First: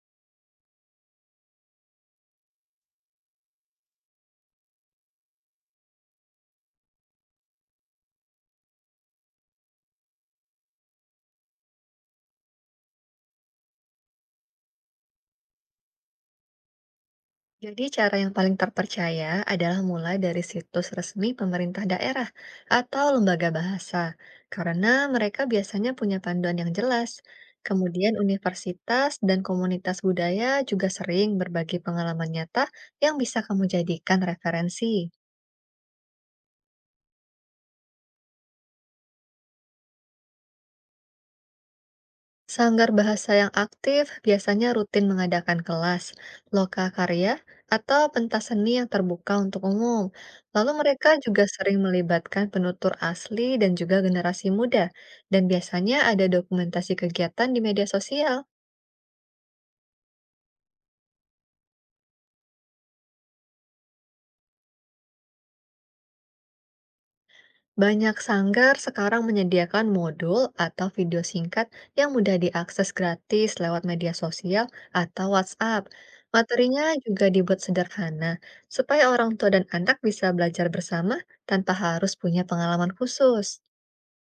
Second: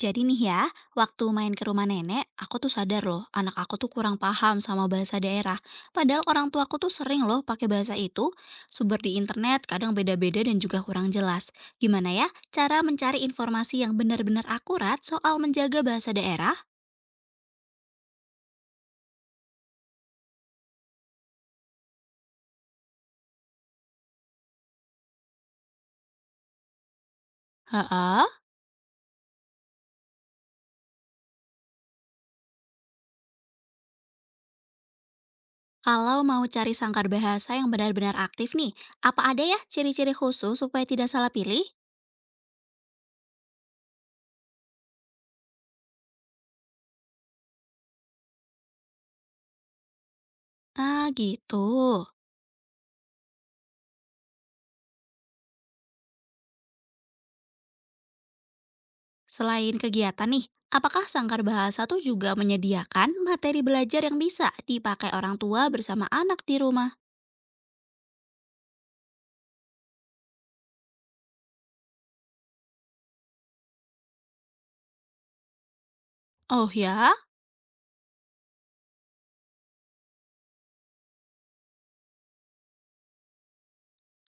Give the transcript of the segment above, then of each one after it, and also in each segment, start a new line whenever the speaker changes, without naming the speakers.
Jadi nih ya, waktu main ke rumah nenek, aku tuh sadar loh, anak aku tuh kurang paham sama bahasa daerah. Padahal orang tuaku tuh sering loh pakai bahasa itu. Sumber di internet kadang beda-beda dan juga kurang jelas. Gimana ya cara mencari informasi yang benar-benar akurat soal menjaga bahasa daerah?
Jadi cara yang paling terpercaya adalah mulai dari situs resmi pemerintah daerah atau lembaga bahasa, karena mereka biasanya punya panduan yang jelas. Kemudian
Heeh.
universitas dan komunitas budaya juga sering berbagi pengalaman nyata yang bisa kamu jadikan referensi.
Kalau mau cari sangkar bahasa yang benar-benar aktif nih, apa ada ya ciri-ciri khusus supaya tidak salah pilih?
Sanggar bahasa yang aktif biasanya rutin mengadakan kelas, loka karya, atau pentas seni yang terbuka untuk umum. Lalu
Ah,
mereka juga
gitu.
sering melibatkan penutur asli dan juga generasi muda, dan biasanya ada dokumentasi kegiatan di media sosial.
Selain kegiatan nih, apakah Sanggar Bahasa tuh juga menyediakan materi belajar yang bisa dipakai orang tua bersama anak di rumah?
Banyak sanggar sekarang menyediakan modul atau video singkat yang mudah diakses gratis lewat media sosial atau WhatsApp.
Oh
Materinya
ya,
juga dibuat sederhana, supaya orang tua dan anak bisa belajar bersama tanpa harus punya pengalaman khusus.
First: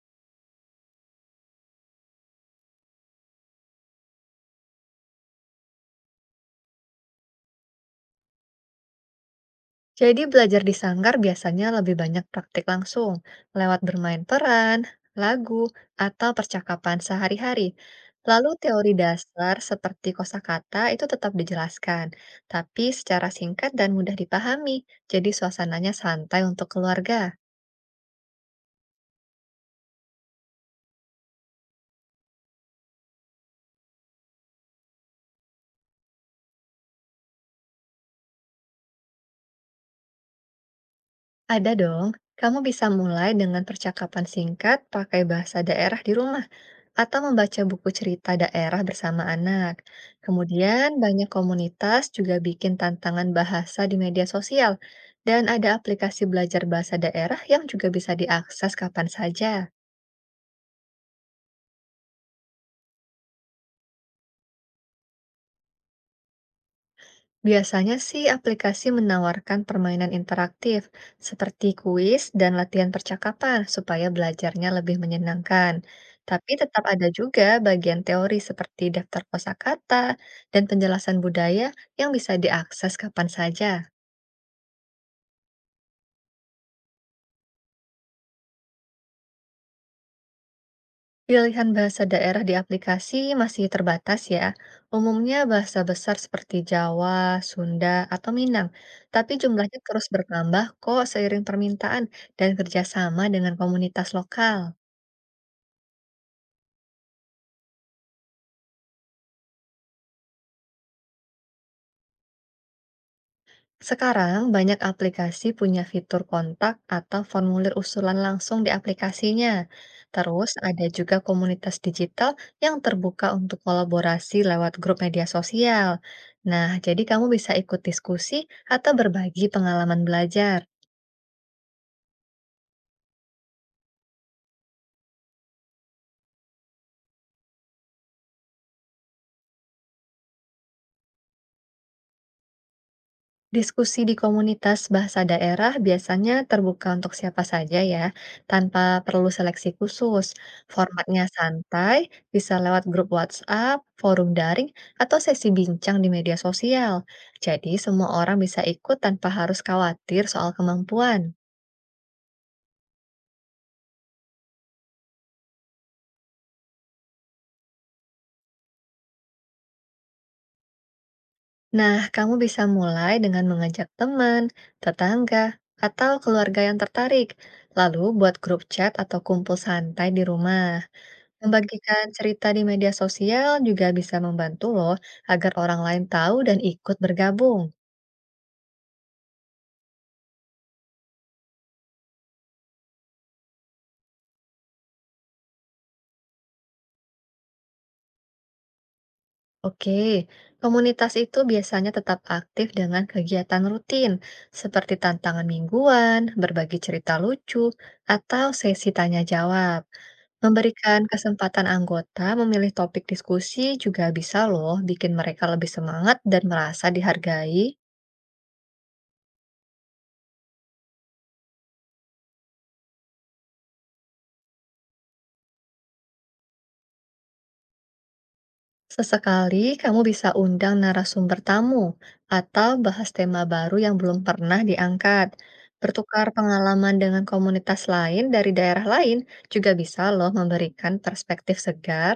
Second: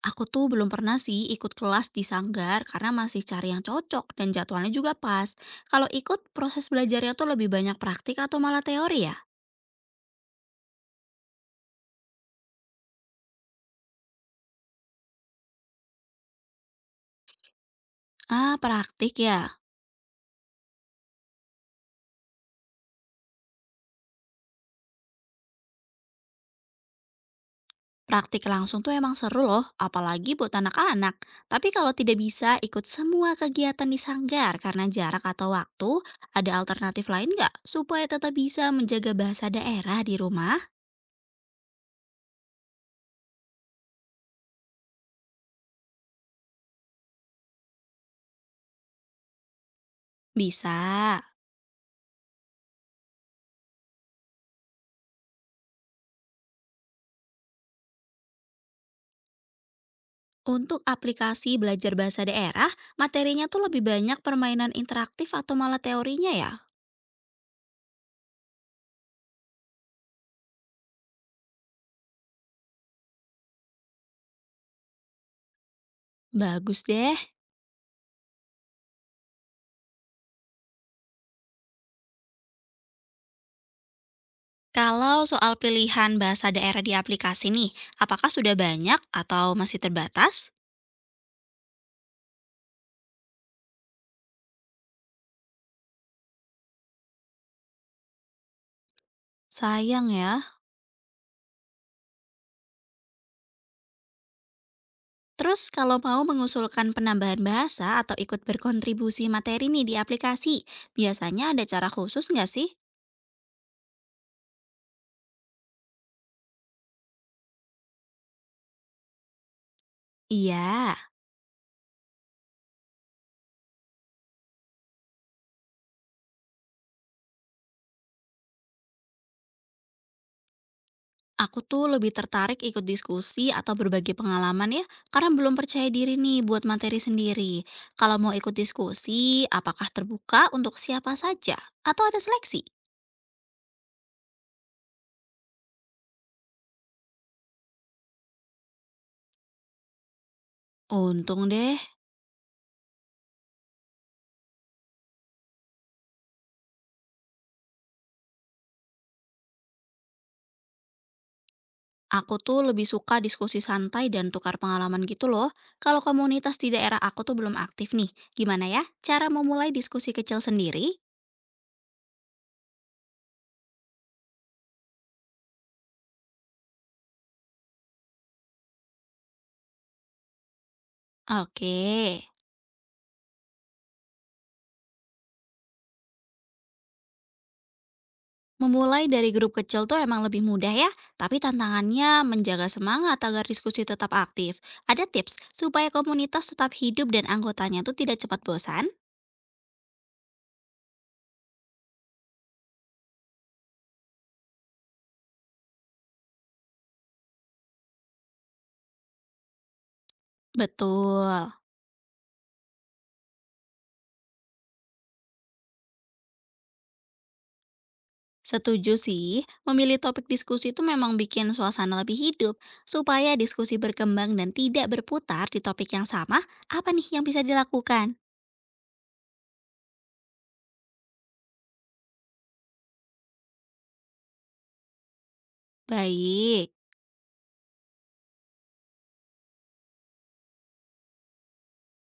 aku tuh belum pernah sih ikut kelas di Sanggar karena masih cari yang cocok dan jadwalnya juga pas. Kalau ikut, proses belajarnya tuh lebih banyak praktik atau malah teori ya?
Jadi belajar di sanggar biasanya lebih banyak praktik langsung, lewat bermain peran, lagu, atau percakapan sehari-hari. Lalu
Ah,
teori
praktik
dasar
ya.
seperti kosakata itu tetap dijelaskan, tapi secara singkat dan mudah dipahami. Jadi suasananya santai untuk keluarga.
Praktik langsung tuh emang seru loh, apalagi buat anak-anak. Tapi kalau tidak bisa ikut semua kegiatan di sanggar karena jarak atau waktu, ada alternatif lain nggak supaya tetap bisa menjaga bahasa daerah di rumah?
Ada dong, kamu bisa mulai dengan percakapan singkat pakai bahasa daerah di rumah, atau membaca buku cerita daerah bersama anak.
Bisa.
Kemudian, banyak komunitas juga bikin tantangan bahasa di media sosial, dan ada aplikasi belajar bahasa daerah yang juga bisa diakses kapan saja.
Untuk aplikasi belajar bahasa daerah, materinya tuh lebih banyak permainan interaktif atau malah teorinya ya?
Biasanya sih aplikasi menawarkan permainan interaktif seperti kuis dan latihan percakapan supaya belajarnya lebih menyenangkan. Tapi
Bagus
tetap ada
deh.
juga bagian teori seperti daftar kosakata dan penjelasan budaya yang bisa diakses kapan saja.
Kalau soal pilihan bahasa daerah di aplikasi nih, apakah sudah banyak atau masih terbatas?
Pilihan bahasa daerah di aplikasi masih terbatas ya. Umumnya bahasa besar seperti Jawa, Sunda, atau Minang. Tapi jumlahnya terus
Sayang ya,
bertambah kok seiring permintaan dan kerjasama dengan komunitas lokal.
terus kalau mau mengusulkan penambahan bahasa atau ikut berkontribusi materi nih di aplikasi, biasanya ada cara khusus nggak sih?
Sekarang banyak aplikasi punya fitur kontak atau formulir usulan langsung di aplikasinya. Terus
Iya,
ada juga komunitas digital yang terbuka untuk kolaborasi lewat grup media sosial. Nah, jadi kamu bisa ikut diskusi atau berbagi pengalaman belajar.
aku tuh lebih tertarik ikut diskusi atau berbagi pengalaman ya, karena belum percaya diri nih buat materi sendiri. Kalau mau ikut diskusi, apakah terbuka untuk siapa saja? Atau ada seleksi?
Diskusi di komunitas bahasa daerah biasanya terbuka untuk siapa saja ya, tanpa perlu seleksi khusus. Formatnya
Untung deh.
santai, bisa lewat grup WhatsApp, forum daring, atau sesi bincang di media sosial. Jadi semua orang bisa ikut tanpa harus khawatir soal kemampuan.
Aku tuh lebih suka diskusi santai dan tukar pengalaman gitu loh. Kalau komunitas di daerah aku tuh belum aktif nih, gimana ya cara memulai diskusi kecil sendiri?
Nah, kamu bisa mulai dengan mengajak teman, tetangga, atau keluarga yang tertarik. Lalu buat grup chat atau kumpul santai di rumah.
Oke,
Membagikan cerita di media sosial juga bisa membantu loh agar orang lain tahu dan ikut bergabung.
memulai dari grup kecil tuh emang lebih mudah ya, tapi tantangannya menjaga semangat agar diskusi tetap aktif. Ada tips supaya komunitas tetap hidup dan anggotanya tuh tidak cepat bosan?
Oke, komunitas itu biasanya tetap aktif dengan kegiatan rutin seperti tantangan mingguan, berbagi cerita lucu, atau sesi tanya jawab. Memberikan
Betul.
kesempatan anggota memilih topik diskusi juga bisa loh bikin mereka lebih semangat dan merasa dihargai.
Setuju sih, memilih topik diskusi itu memang bikin suasana lebih hidup. Supaya diskusi berkembang dan tidak berputar di topik yang sama, apa nih yang bisa dilakukan?
Sesekali kamu bisa undang narasumber tamu atau bahas tema baru yang belum pernah diangkat. Bertukar
Baik,
pengalaman dengan komunitas lain dari daerah lain juga bisa loh memberikan perspektif segar.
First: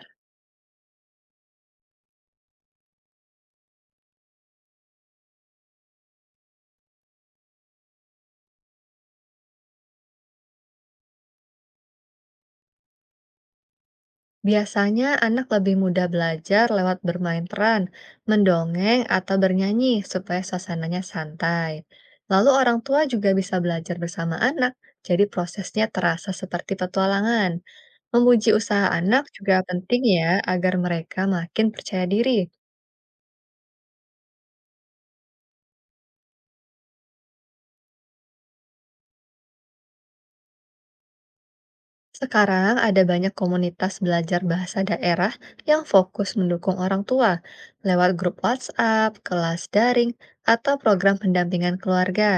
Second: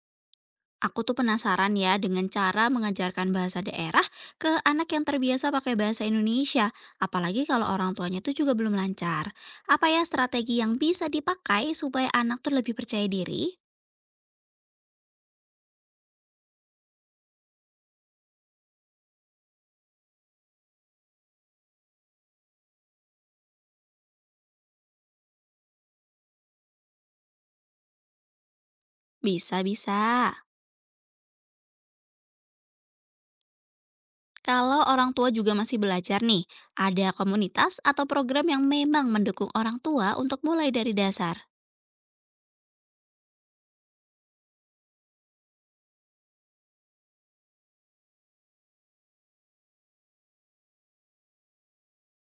aku tuh penasaran ya dengan cara mengajarkan bahasa daerah ke anak yang terbiasa pakai bahasa Indonesia, apalagi kalau orang tuanya tuh juga belum lancar. Apa ya strategi yang bisa dipakai supaya anak tuh lebih percaya diri?
Biasanya anak lebih mudah belajar lewat bermain peran, mendongeng, atau bernyanyi supaya suasananya santai. Lalu orang tua juga bisa belajar bersama anak, jadi prosesnya terasa seperti petualangan. Memuji usaha anak juga
Bisa-bisa.
penting ya, agar mereka makin percaya diri.
Kalau orang tua juga masih belajar nih, ada komunitas atau program yang memang mendukung orang tua untuk mulai dari dasar.
Sekarang ada banyak komunitas belajar bahasa daerah yang fokus mendukung orang tua lewat grup WhatsApp, kelas daring, atau program pendampingan keluarga.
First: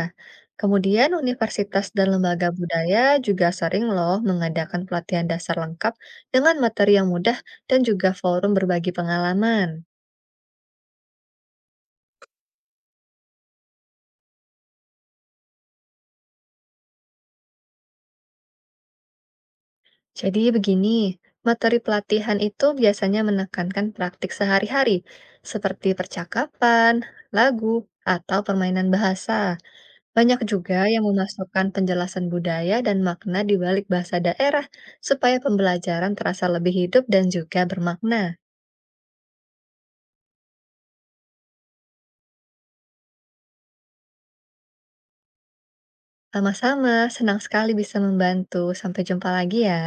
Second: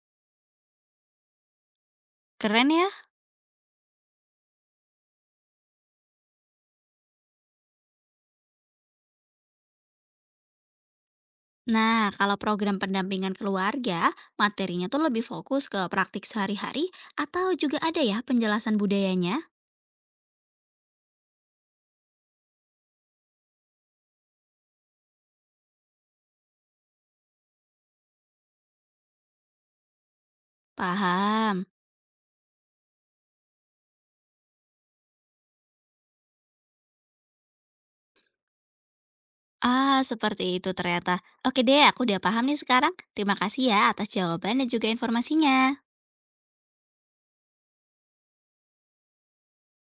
Kemudian universitas dan lembaga
Keren ya?
budaya juga sering loh mengadakan pelatihan dasar lengkap dengan materi yang mudah dan juga forum berbagi pengalaman.
Nah, kalau program pendampingan keluarga, materinya tuh lebih fokus ke praktik sehari-hari atau juga ada ya penjelasan budayanya?
Jadi begini, materi pelatihan itu biasanya menekankan praktik sehari-hari, seperti percakapan, lagu, atau permainan bahasa. Banyak juga yang
Paham.
memasukkan penjelasan budaya dan makna di balik bahasa daerah, supaya pembelajaran terasa lebih hidup dan juga bermakna.
Ah, seperti itu ternyata. Oke deh, aku udah paham nih sekarang. Terima kasih ya atas jawaban dan juga informasinya.
Sama-sama, senang sekali bisa membantu. Sampai jumpa lagi ya.